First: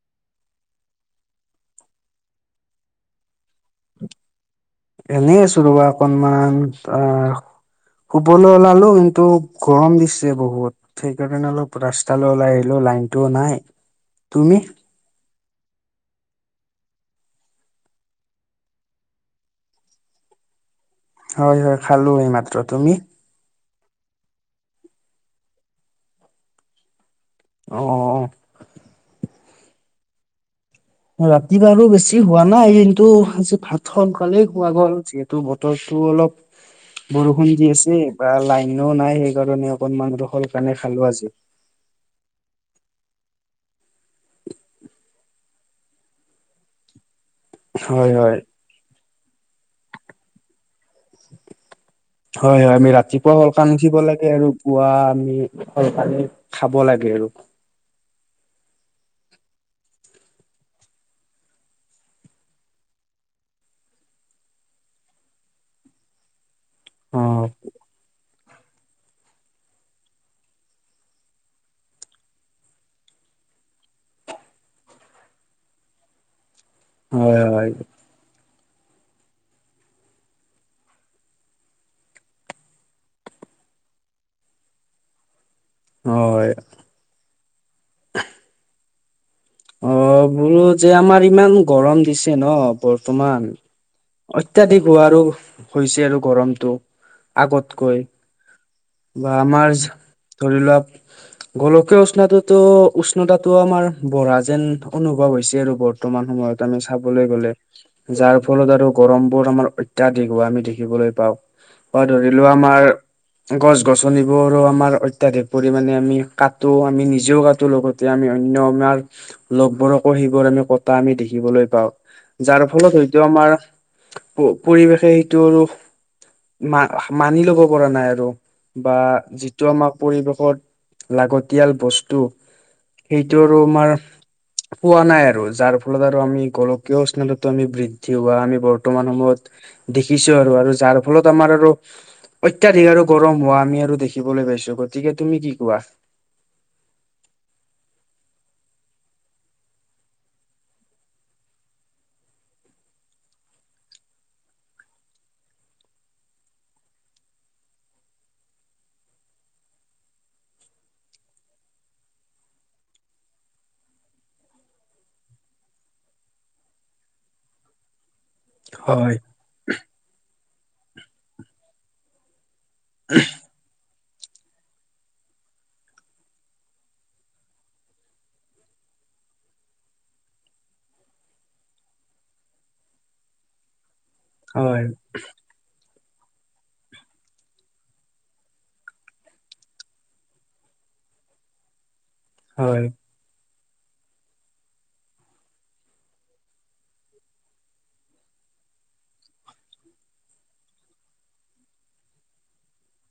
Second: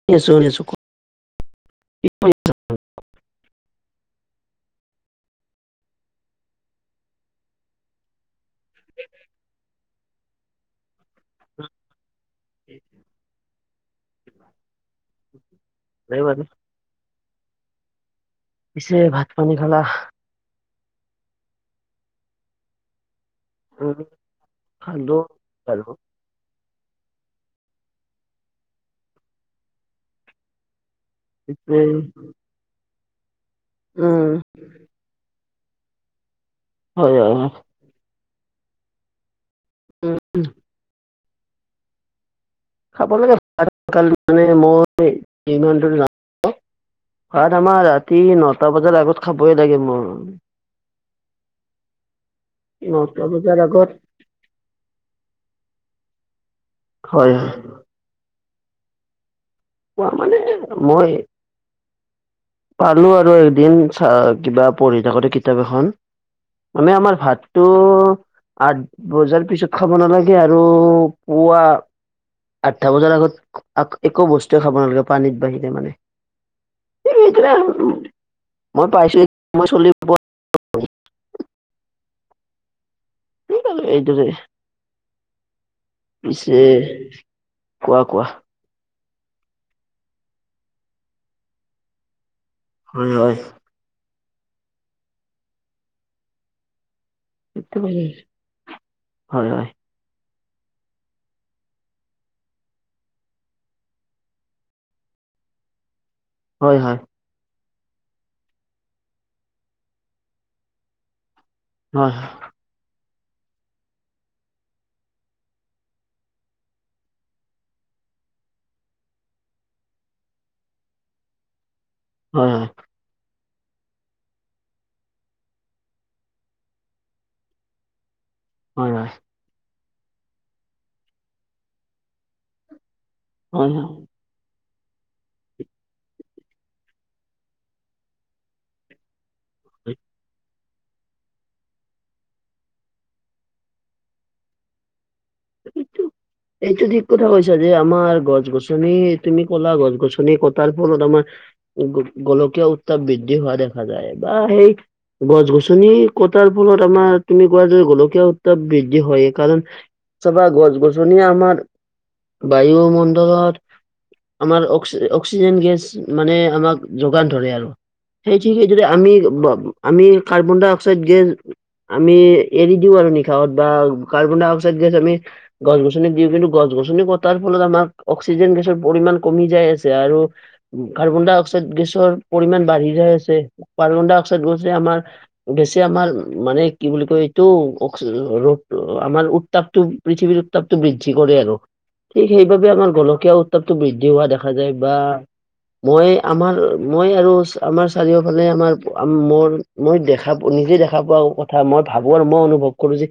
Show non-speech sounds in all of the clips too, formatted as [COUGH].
শুনি আছো শুনি আছো কি কৰি আছা? এনেই আছো ৰ'বা অকনমান অ শুবলৈ ওলালো কিন্তু গৰম দিছে বহুত। সেইকাৰণে অলপ ৰাস্তালৈ ওলাই আহিলো লাইনতটোও নাই। তুমি? [INAUDIBLE] পিছে ভাত পানী খালা? হয় হয় খালো এই মাত্ৰ। তুমি? উম খালো বাৰু। অ অ অ ৰাতি পিছে বাৰু বেছি হোৱা নাই কিন্তু আজি ভাত উম সোনকালে খোৱা গ'ল, যিহেতু বতৰো হয় অলপ হয় হয় বৰষুণ দি আছে বা লাইনও নাই সেই কাৰণে অকনমান আৰু উম সলকানে খালো আজি। খাব [UNINTELLIGIBLE] মানে মই ইমান ভাত আমাৰ হয় ৰাতি হয় ন'টা বজাৰ আগত খাবই লাগে মোৰ। [INAUDIBLE] হয় হয় আমি নটা ৰাতিপুৱা বজাৰ সলকালি আগত উঠিব লাগে আৰু পুৱা সলকালি আমি খাব লাগে আৰু। হয় হয় খোৱা মানে মই পালো আৰু এদিন চা কিবা পঢ়ি থাকোঁতে কিতাপ এখন মানে আমাৰ অ ভাতটো আঠ বজাৰ পিছত খাব নালাগে আৰু পুৱা আঠটা বজাৰ আগত একো বস্তু খাব নালাগে পানীত বাঢ়িৰে হয় মানে হয় মই পাইছো [UNINTELLIGIBLE] [UNINTELLIGIBLE] হয় পিছে কোৱা কোৱা অ বুলো যে আমাৰ ইমান গৰম দিছে ন হয় বৰ্তমান অত্যাধিক হোৱাৰো হৈছে আৰু গৰমতটো। আগতকৈ। বা হয় হয় আমাৰ ধৰি লোৱা গোলকীয়া উষ্ণততো উষ্ণতাটো আমাৰ বঢ়া যেন অনুভৱ হৈছে, আৰু বৰ্তমান সময়ত হয় হয় হয় আমি হয় হয় চাবলৈ গলে। যাৰ ফলত আৰু গৰম বোৰ আমাৰ অত্যাধিক হোৱা আমি দেখিবলৈ পাও বা ধৰি লোৱা আমাৰ গছ গছনিবোৰো আমাৰ অত্যাধিক পৰিমাণে আমি কাটো আমি নিজেও কাটো লগত তেতিয়া আমি অন্য আমাৰ লগবোৰকো সেইবোৰ আমি কটা আমি দেখিবলৈ পাওঁ। যাৰ ফলত হয়তো আমাৰ পৰিৱেশে সেইটো আৰু মা মানি লব পৰা নাই আৰু হয় হয় হয় বা যিটো আমাৰ পৰিৱেশত লাগতিয়াল বস্তু সেইটো আৰু হয় হয় আমাৰ পোৱা নাই আৰু যাৰ ফলত আৰু আমি গোলকীয় স্নানুতো আমি বৃদ্ধি হোৱা আমি বৰ্তমান সময়ত দেখিছো আৰু আৰু যাৰ। ফলত আমাৰ আৰু অত্যাধিক আৰু গৰম হোৱা আমি আৰু দেখিবলৈ পাইছো। গতিকে তুমি কি কোৱা? [INAUDIBLE] এইটো ঠিক কথা কৈছা। যে আমাৰ গছ গছনি তুমি ক'লা গছ গছনি কটাৰ ফলত আমাৰ গোলকীয় উত্তাপ বৃদ্ধি হোৱা দেখা যায়। বা সেই গছ গছনি কটাৰ ফলত আমাৰ তুমি কোৱা য গোলকীয়া উত্তাপ বৃদ্ধি হয়। কাৰণ চাবা গছ গছনিয়ে আমাৰ বায়ুমণ্ডলত আমাক অক্সিজেন গেছ মানে আমাক যোগান ধৰে আৰু সেই ঠিকেই। [UNINTELLIGIBLE] হয় আমি কাৰ্বন ডাই অক্সাইড গেছ আমি এৰি দিওঁ আৰু নিশাহত বা কাৰ্বন ডাই অক্সাইড গেছ আমি গছ গছনি দিওঁ। কিন্তু, গছ গছনি কটাৰ ফলত আমাৰ অক্সিজেন গেছৰ পৰিমাণ কমি যাই আছে, আৰু কাৰ্বন ডাই অক্সাইড গেছৰ পৰিমাণ বাঢ়ি যায় আছে। কাৰ্বন ডাই অক্সাইড গেছে হয় আমাৰ গেছে আমাৰ মানে কি বুলি কয়? এইটো ৰ'দ আমাৰ উত্তাপটো পৃথিৱীৰ উত্তাপটো বৃদ্ধি কৰে আৰু ঠিক সেইবাবে হয় আমাৰ গোলকীয়া উত্তাপটো বৃদ্ধি হোৱা দেখা যায়, বা মই আমাৰ মই আৰু আমাৰ চাৰিওফালে আমাৰ মোৰ মই দেখা নিজে দেখা পোৱা কথা মই ভাবো আৰু মই অনুভৱ কৰো। যে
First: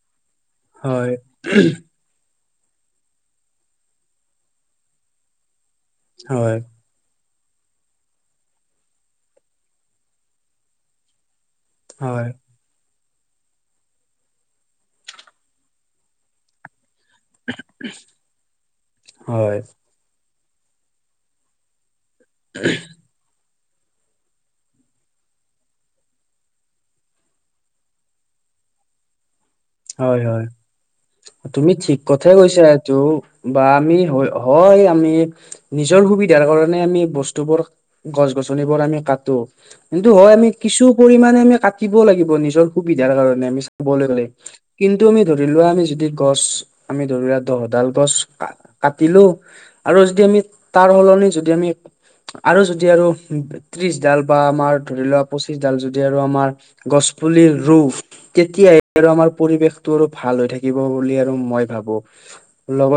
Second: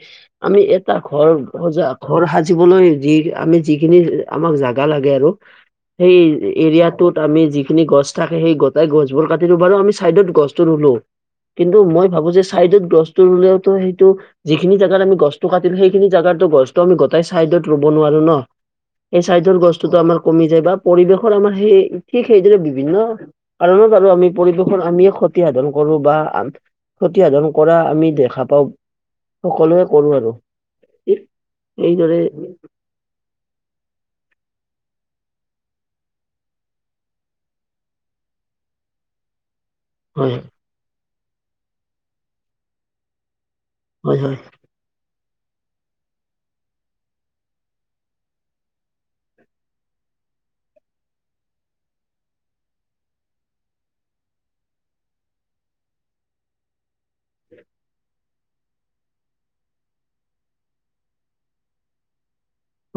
আমি এটা হয় ঘৰ সজাক ঘৰ সাজিবলৈ যি আমি যিখিনি আমাক জাগা লাগে আৰু সেই হয় এৰিয়াটোত আমি যিখিনি গছ থাকে। সেই গোটাই গছবোৰ কাটিমলো বাৰু আমি চাইদত গছতো ৰুলো কিন্তু, মই ভাবো হয় যে চাইডত গছটো ৰুলেওতো সেইটো যিখিনি জাগাত আমি গছতটো কাত সেইখিনি জাগাতো গছটো আমি গোটেই চাইডত ৰুব নোৱাৰো ন? সেই চাইডৰ হয় গছতো আমাৰ কমি যায় বা পৰিৱেশৰ আমাৰ সেই ঠিক সেইদৰে বিভিন্ন কাৰণত আৰু আমি পৰিবেশৰ আমিয়ে ক্ষতি সাধন কৰো বা ক্ষতিসাধন কৰা আমি দেখা পাওঁ সকলো হয়। হয়। তুমি ঠিক এইদৰে কথাই কৈ কৈছা সেইটো বা আমি হয়। হয়। আমি নিজৰ সুবিধাৰ কাৰনে আমি বস্তুবোৰ গছ গছনিবোৰ আমি কটো কিন্তু হয়। আমি কিছু পৰিমণে আমি কাটিব লাগিব নিজৰ সুবিধাৰ কাৰণে আমি চাবলৈ হয় গ'লে। হয় কিন্তু, আমি ধৰি লোৱা আমি যদি গছ আমি ধৰি লোৱা দহডাল গছ কাটিলো। আৰু যদি আমি তাৰ সলনি যদি আমি আৰু যদি আৰু ত্ৰিশ ডাল বা আমাৰ ধৰি লোৱা পঁচিশ ডাল যদি আৰু আমাৰ গছ পুলি ৰু তেতিয়াহে আৰু আমাৰ পৰিৱেশটো আৰু ভাল হৈ থাকিব বুলি আৰু মই ভাবো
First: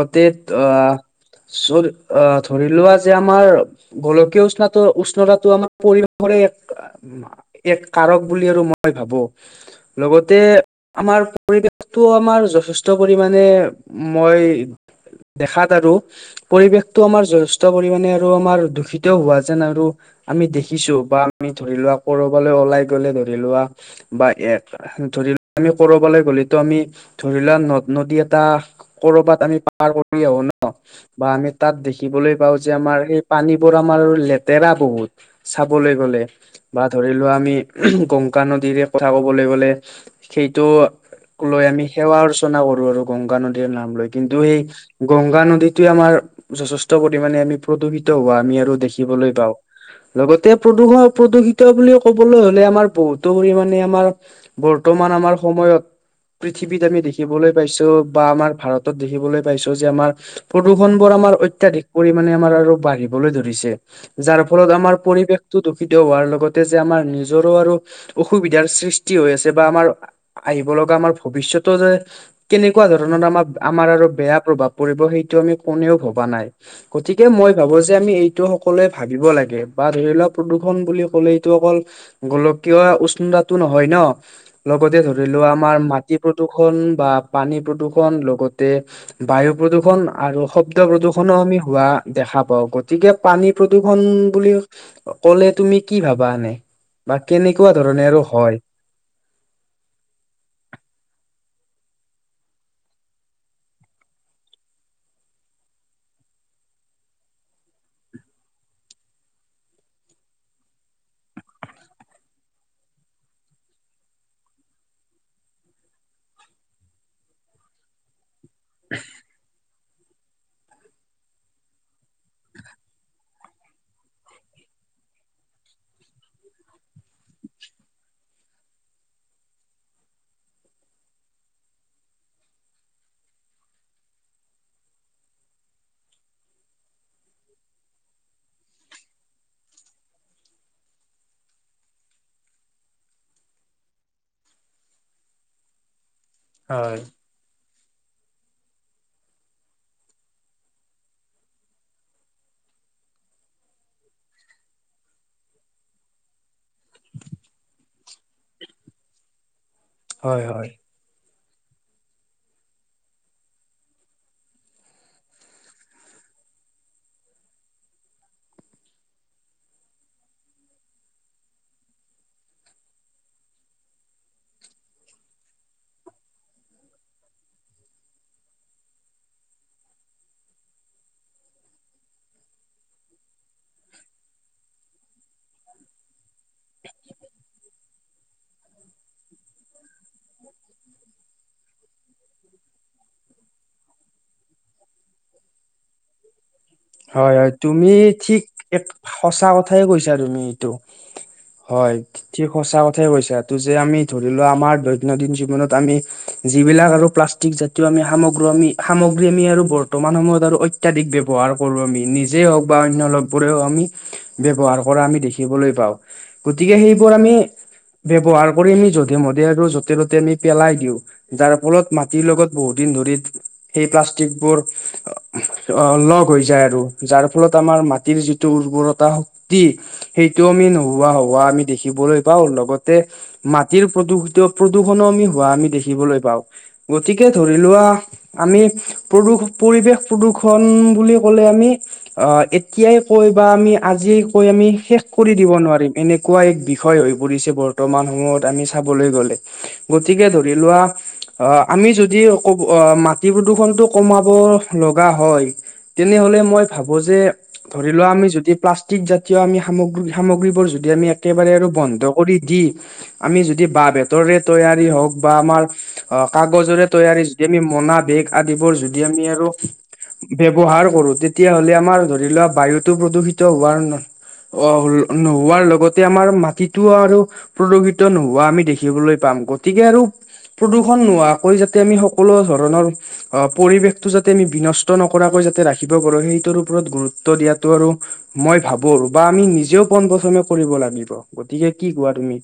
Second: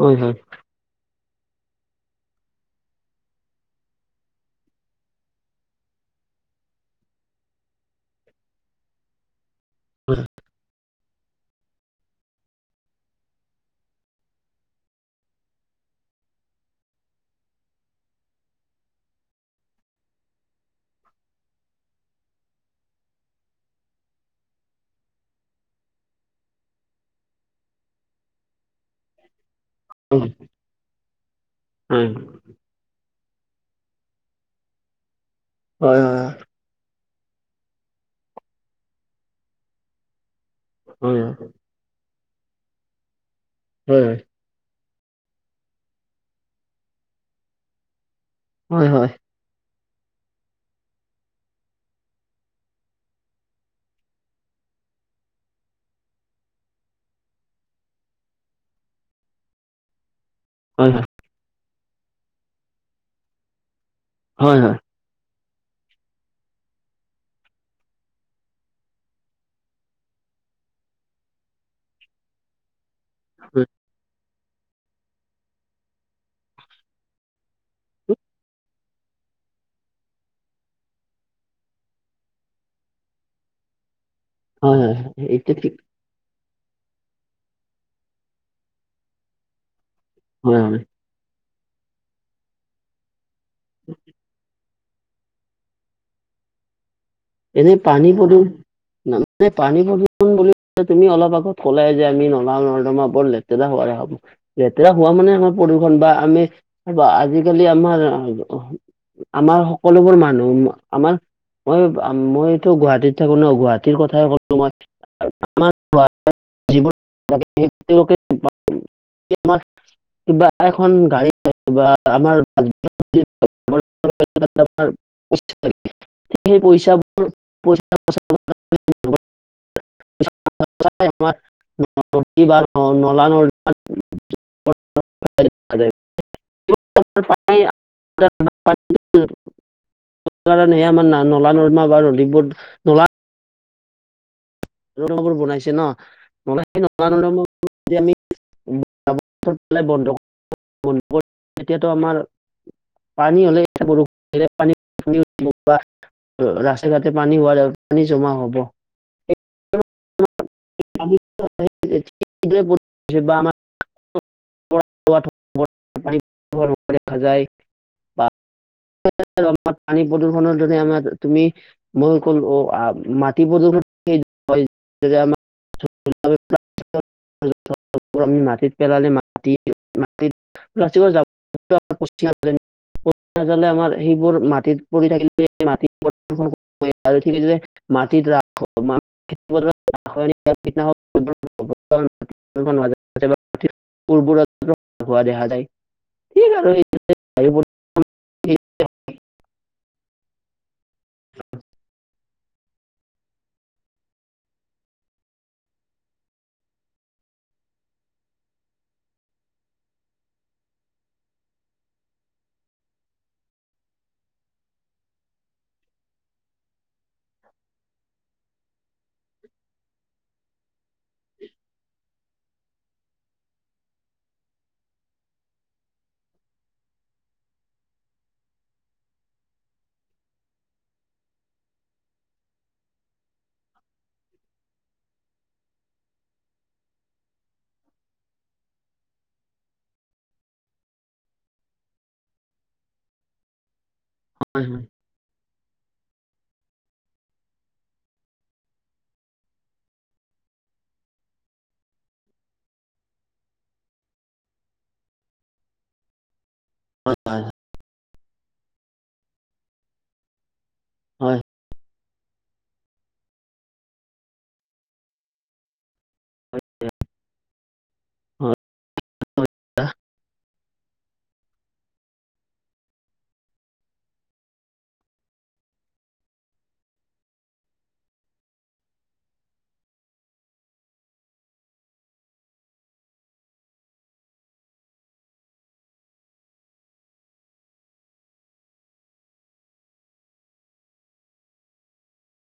হয় হয় অ'। ধৰি লোৱা যে আমাৰ। গোলকীয় উষ্ণটো উষ্ণতাটো আমাৰ পৰিৱেশৰে এক। এক কাৰক বুলি আৰু মই ভাবো লগতে আমাৰ। পৰিৱেশটো আমাৰ যথেষ্ট পৰিমাণে মই দেখাত আৰু। পৰিৱেশটো আমাৰ যথেষ্ট পৰিমানে আৰু আমাৰ দূষিতও হোৱা যেন আৰু। আমি দেখিছো বা আমি ধৰি লোৱা কৰবালৈ ওলাই গলে ধৰি লোৱা। বা এক ধৰি লোৱা আমি কৰবালৈ। বুলিতো আমি ধৰিলোৱা নদ নদী এটা ক'ৰবাত আমি। পাৰ কৰি হয় আহো ন বা আমি তাত হয় দেখিবলৈ। বা যে আমাৰ এই পানীবোৰ আমাৰ লেতেৰা বহুত চাবলৈ হয় হয় গ'লে। বা ধৰি লোৱা আমি গংগা নদীৰে কথা কবলৈ গ'লে সেইটো। হয় লৈ আমি সেৱা অৰ্চনা কৰো আৰু গংগা নদীৰ নাম লৈ হয় কিন্তু সেই। গংগা নদীতোৱে আমাৰ যথেষ্ট পৰিমণে আমি প্ৰদূষিত হোৱা আমি আৰু হয় হয় হয় হয় হয় হয় দেখিবলৈ পাওঁ। লগতে প্ৰদূষণ প্ৰদূষিত বুলি ক'বলৈ হ'লে আমাৰ বহুতো পৰিমাণে আমাৰ। বৰ্তমান আমাৰ সময়ত। পৃথিৱীত আমি দেখিবলৈ পাইছো বা আমাৰ ভাৰতত দেখিবলৈ পাইছো যে আমাৰ। হয় প্ৰদূষণ হয় বোৰ আমাৰ অত্যাধিক পৰিাণে আমাৰ আৰু বাঢ়িবলৈ ধৰিছে। যাৰ ফলত আমাৰ পৰিৱেশ। দূষিত হোৱাৰ লগতে যে আমাৰ নিজৰো আৰু অসুবিধাৰ সৃষ্টি হৈ আছে বা আমাৰ। আহিব লগা আমাৰ ভৱিষ্যতো যে কেনেকুৱা ধৰণৰ আমাৰ আমাৰ আৰু বেয়া প্ৰভাৱ। পৰিব সেইটো আমি কোনেও ভবা নাই। গতিকে মই ভাবো যে আমি এইটো সকলোৱে ভাবিব লাগে বা ধৰি লোৱাক প্ৰদূষণ বুলি ক'লে এইটো অকল। গোলকীয় উষ্ণতাটো নহয় ন হয় লগতে হয় ধৰিলো এইটো আমাৰ। ঠিক মাটি প্ৰদূষণ বা পানী প্ৰদূষণ লগতে বায়ু প্ৰদূষণ। আৰু হয় হয় শব্দ প্ৰদূষনো আমি হোৱা দেখা পাওঁ গতিকে পানী প্ৰদূষন বুলি। ক'লে তুমি কি ভাবা এনে বা কেনেকুৱা ধৰণে আৰু হয়। নে পানী প্ৰদূষণ। তুমি অলপ আগত কলাই যে আমি নলা নৰ্দমা বৰ লেতেৰা হোৱা দেখা পাওঁ। লেতেৰা হোৱা মানে আমাৰ প্ৰদূষণ বা আমি আজিকালি আমাৰ। আমাৰ সকলোবোৰ মানুহ আমাৰ মই। মইতো গুৱাহাটীত থাকো ন গুৱাহাটীৰ কথাই কলো মই। [INAUDIBLE] কিবা এখন গাড়ী বা আমাৰম। [INAUDIBLE] পইচাবোৰ পইচা। [INAUDIBLE] [INAUDIBLE] কাৰণেহে আমাৰ নলা নৰ্দমা বা নদীবোৰ নলা। নৰ্দমা বোৰ বনাইছে ন। হয় [UNINTELLIGIBLE] [UNINTELLIGIBLE] বৰ বন্ধ [UNINTELLIGIBLE] এতিয়াতো আমাৰ। পানী হ'লে এতিয়া [UNINTELLIGIBLE] পানী। ৰাস্তা ঘাটে পানী হোৱা, পানী জমা হ'ব। হয় হয়। [UNINTELLIGIBLE] [UNINTELLIGIBLE] দেখা যায় বা [UNINTELLIGIBLE] আমাৰ পানী প্ৰদূষণৰ দৰে আমাৰ তুমি মই ক'লো, অ', মাটি প্ৰদূষণ আমাৰ। [UNINTELLIGIBLE] [UNINTELLIGIBLE] আমি মাটিত পেলালে মা [UNINTELLIGIBLE] আচলতে আমাৰ সেইবোৰ মাটিত পৰি থাকিলে মাটিত [UNINTELLIGIBLE] আৰু এইখিনি যে। [UNINTELLIGIBLE] [UNINTELLIGIBLE] [UNINTELLIGIBLE] হোৱা দেখা যায়, ঠিক আৰু। হয়, বায়ু হয়, তুমি ঠিক প্ৰদূষণ এক সঁচা কথাই কৈছা তুমি এইটো। হয় ঠিক সঁচা কথাই কৈছা, তটো যে আমি ধৰি লোৱা আমাৰ দৈনন্দিন জীৱনত আমি যিবিলাক আৰু প্লাষ্টিক জাতীয় আমি সামগ্ৰ আমি, সামগ্ৰী আমি আৰু বৰ্তমান সময়ত আৰু অত্যাধিক ব্যয়ৱহাৰ কৰো আমি, নিজেই হওক বা অন্য লগবোৰেও আমি ব্যৱহাৰ কৰা আমি দেখিবলৈ পাওঁ, গতিকে সেইবোৰ আমি ব্যৱহাৰ কৰি আমি যধে মধে আৰু য'তে ত'তে আমি পেলাই দিওঁ। যাৰ ফলত, মাটিৰ লগত বহুত দিন ধৰি সেই প্লাষ্টিক বোৰ অলপ হৈ যায় আৰু, যাৰফলত আমাৰ মাটিৰ যিটো উৰ্বৰতা শক্তি সেইটো আমি নোহোৱা হোৱা আমি দেখিবলৈ পাওঁ, লগতে মাটিৰ প্ৰদূষিত প্ৰদূষণো আমি হোৱা আমি দেখিবলৈ পাওঁ। গতিকে ধৰি লোৱা আমি, প্ৰদূষ পৰিৱেশ প্ৰদূষণ বুলি ক'লে আমি, অ', এতিয়াই কৈ বা আমি আজিয়েই কৈ আমি শেষ কৰি দিব নোৱাৰিম, এনেকুৱা এক বিষয় হৈ পৰিছে, বৰ্তমান সময়ত আমি চাবলৈ গ'লে। গতিকে, ধৰি লোৱা অ', আমি যদি ক'ব, অ', মাটি প্ৰদূষণ টো কমাব লগা হয় তেনেহলে মই ভাবো যে, হয় ধৰি লোৱা আমি যদি প্লাষ্টিক জাতীয় আমি সামগ্ৰী সামগ্ৰীবোৰ য যদি আমি হয় একেবাৰে আৰু বন্ধ কৰি দি, আমি যদি বাঁহ বেতৰে তৈয়াৰী হওঁক বা আমাৰ অ', হয় কাগজৰে তৈয়াৰী যদি আমি মোনা বেগ আদিবোৰ যদি আমি আৰু ব্যৱহাৰ কৰো, তেতিয়াহ'লে আমাৰ ধৰি লোৱা বায়ুটো প্ৰদূষিত হোৱাৰ ন অ', নোহোৱাৰ লগতে আমাৰ মাটিটো আৰু প্ৰদুষিত নোহোৱা আমি দেখিবলৈ পাম, গতিকে আৰু প্ৰদূষণ নোহোৱাকৈ যাতে আমি সকলো ধৰণৰ পৰিবেশটো যাতে আমি বিনষ্ট নক নকৰাকৈ যাতে ৰাখিব পাৰো, সেইটোৰ উপৰত গুৰুত্ব দিয়াটো আৰু মই ভাবোঁ বা আমি নিজেও পোন প্ৰথমে কৰিব লাগিব, গতিকে কি কোৱা তুমি?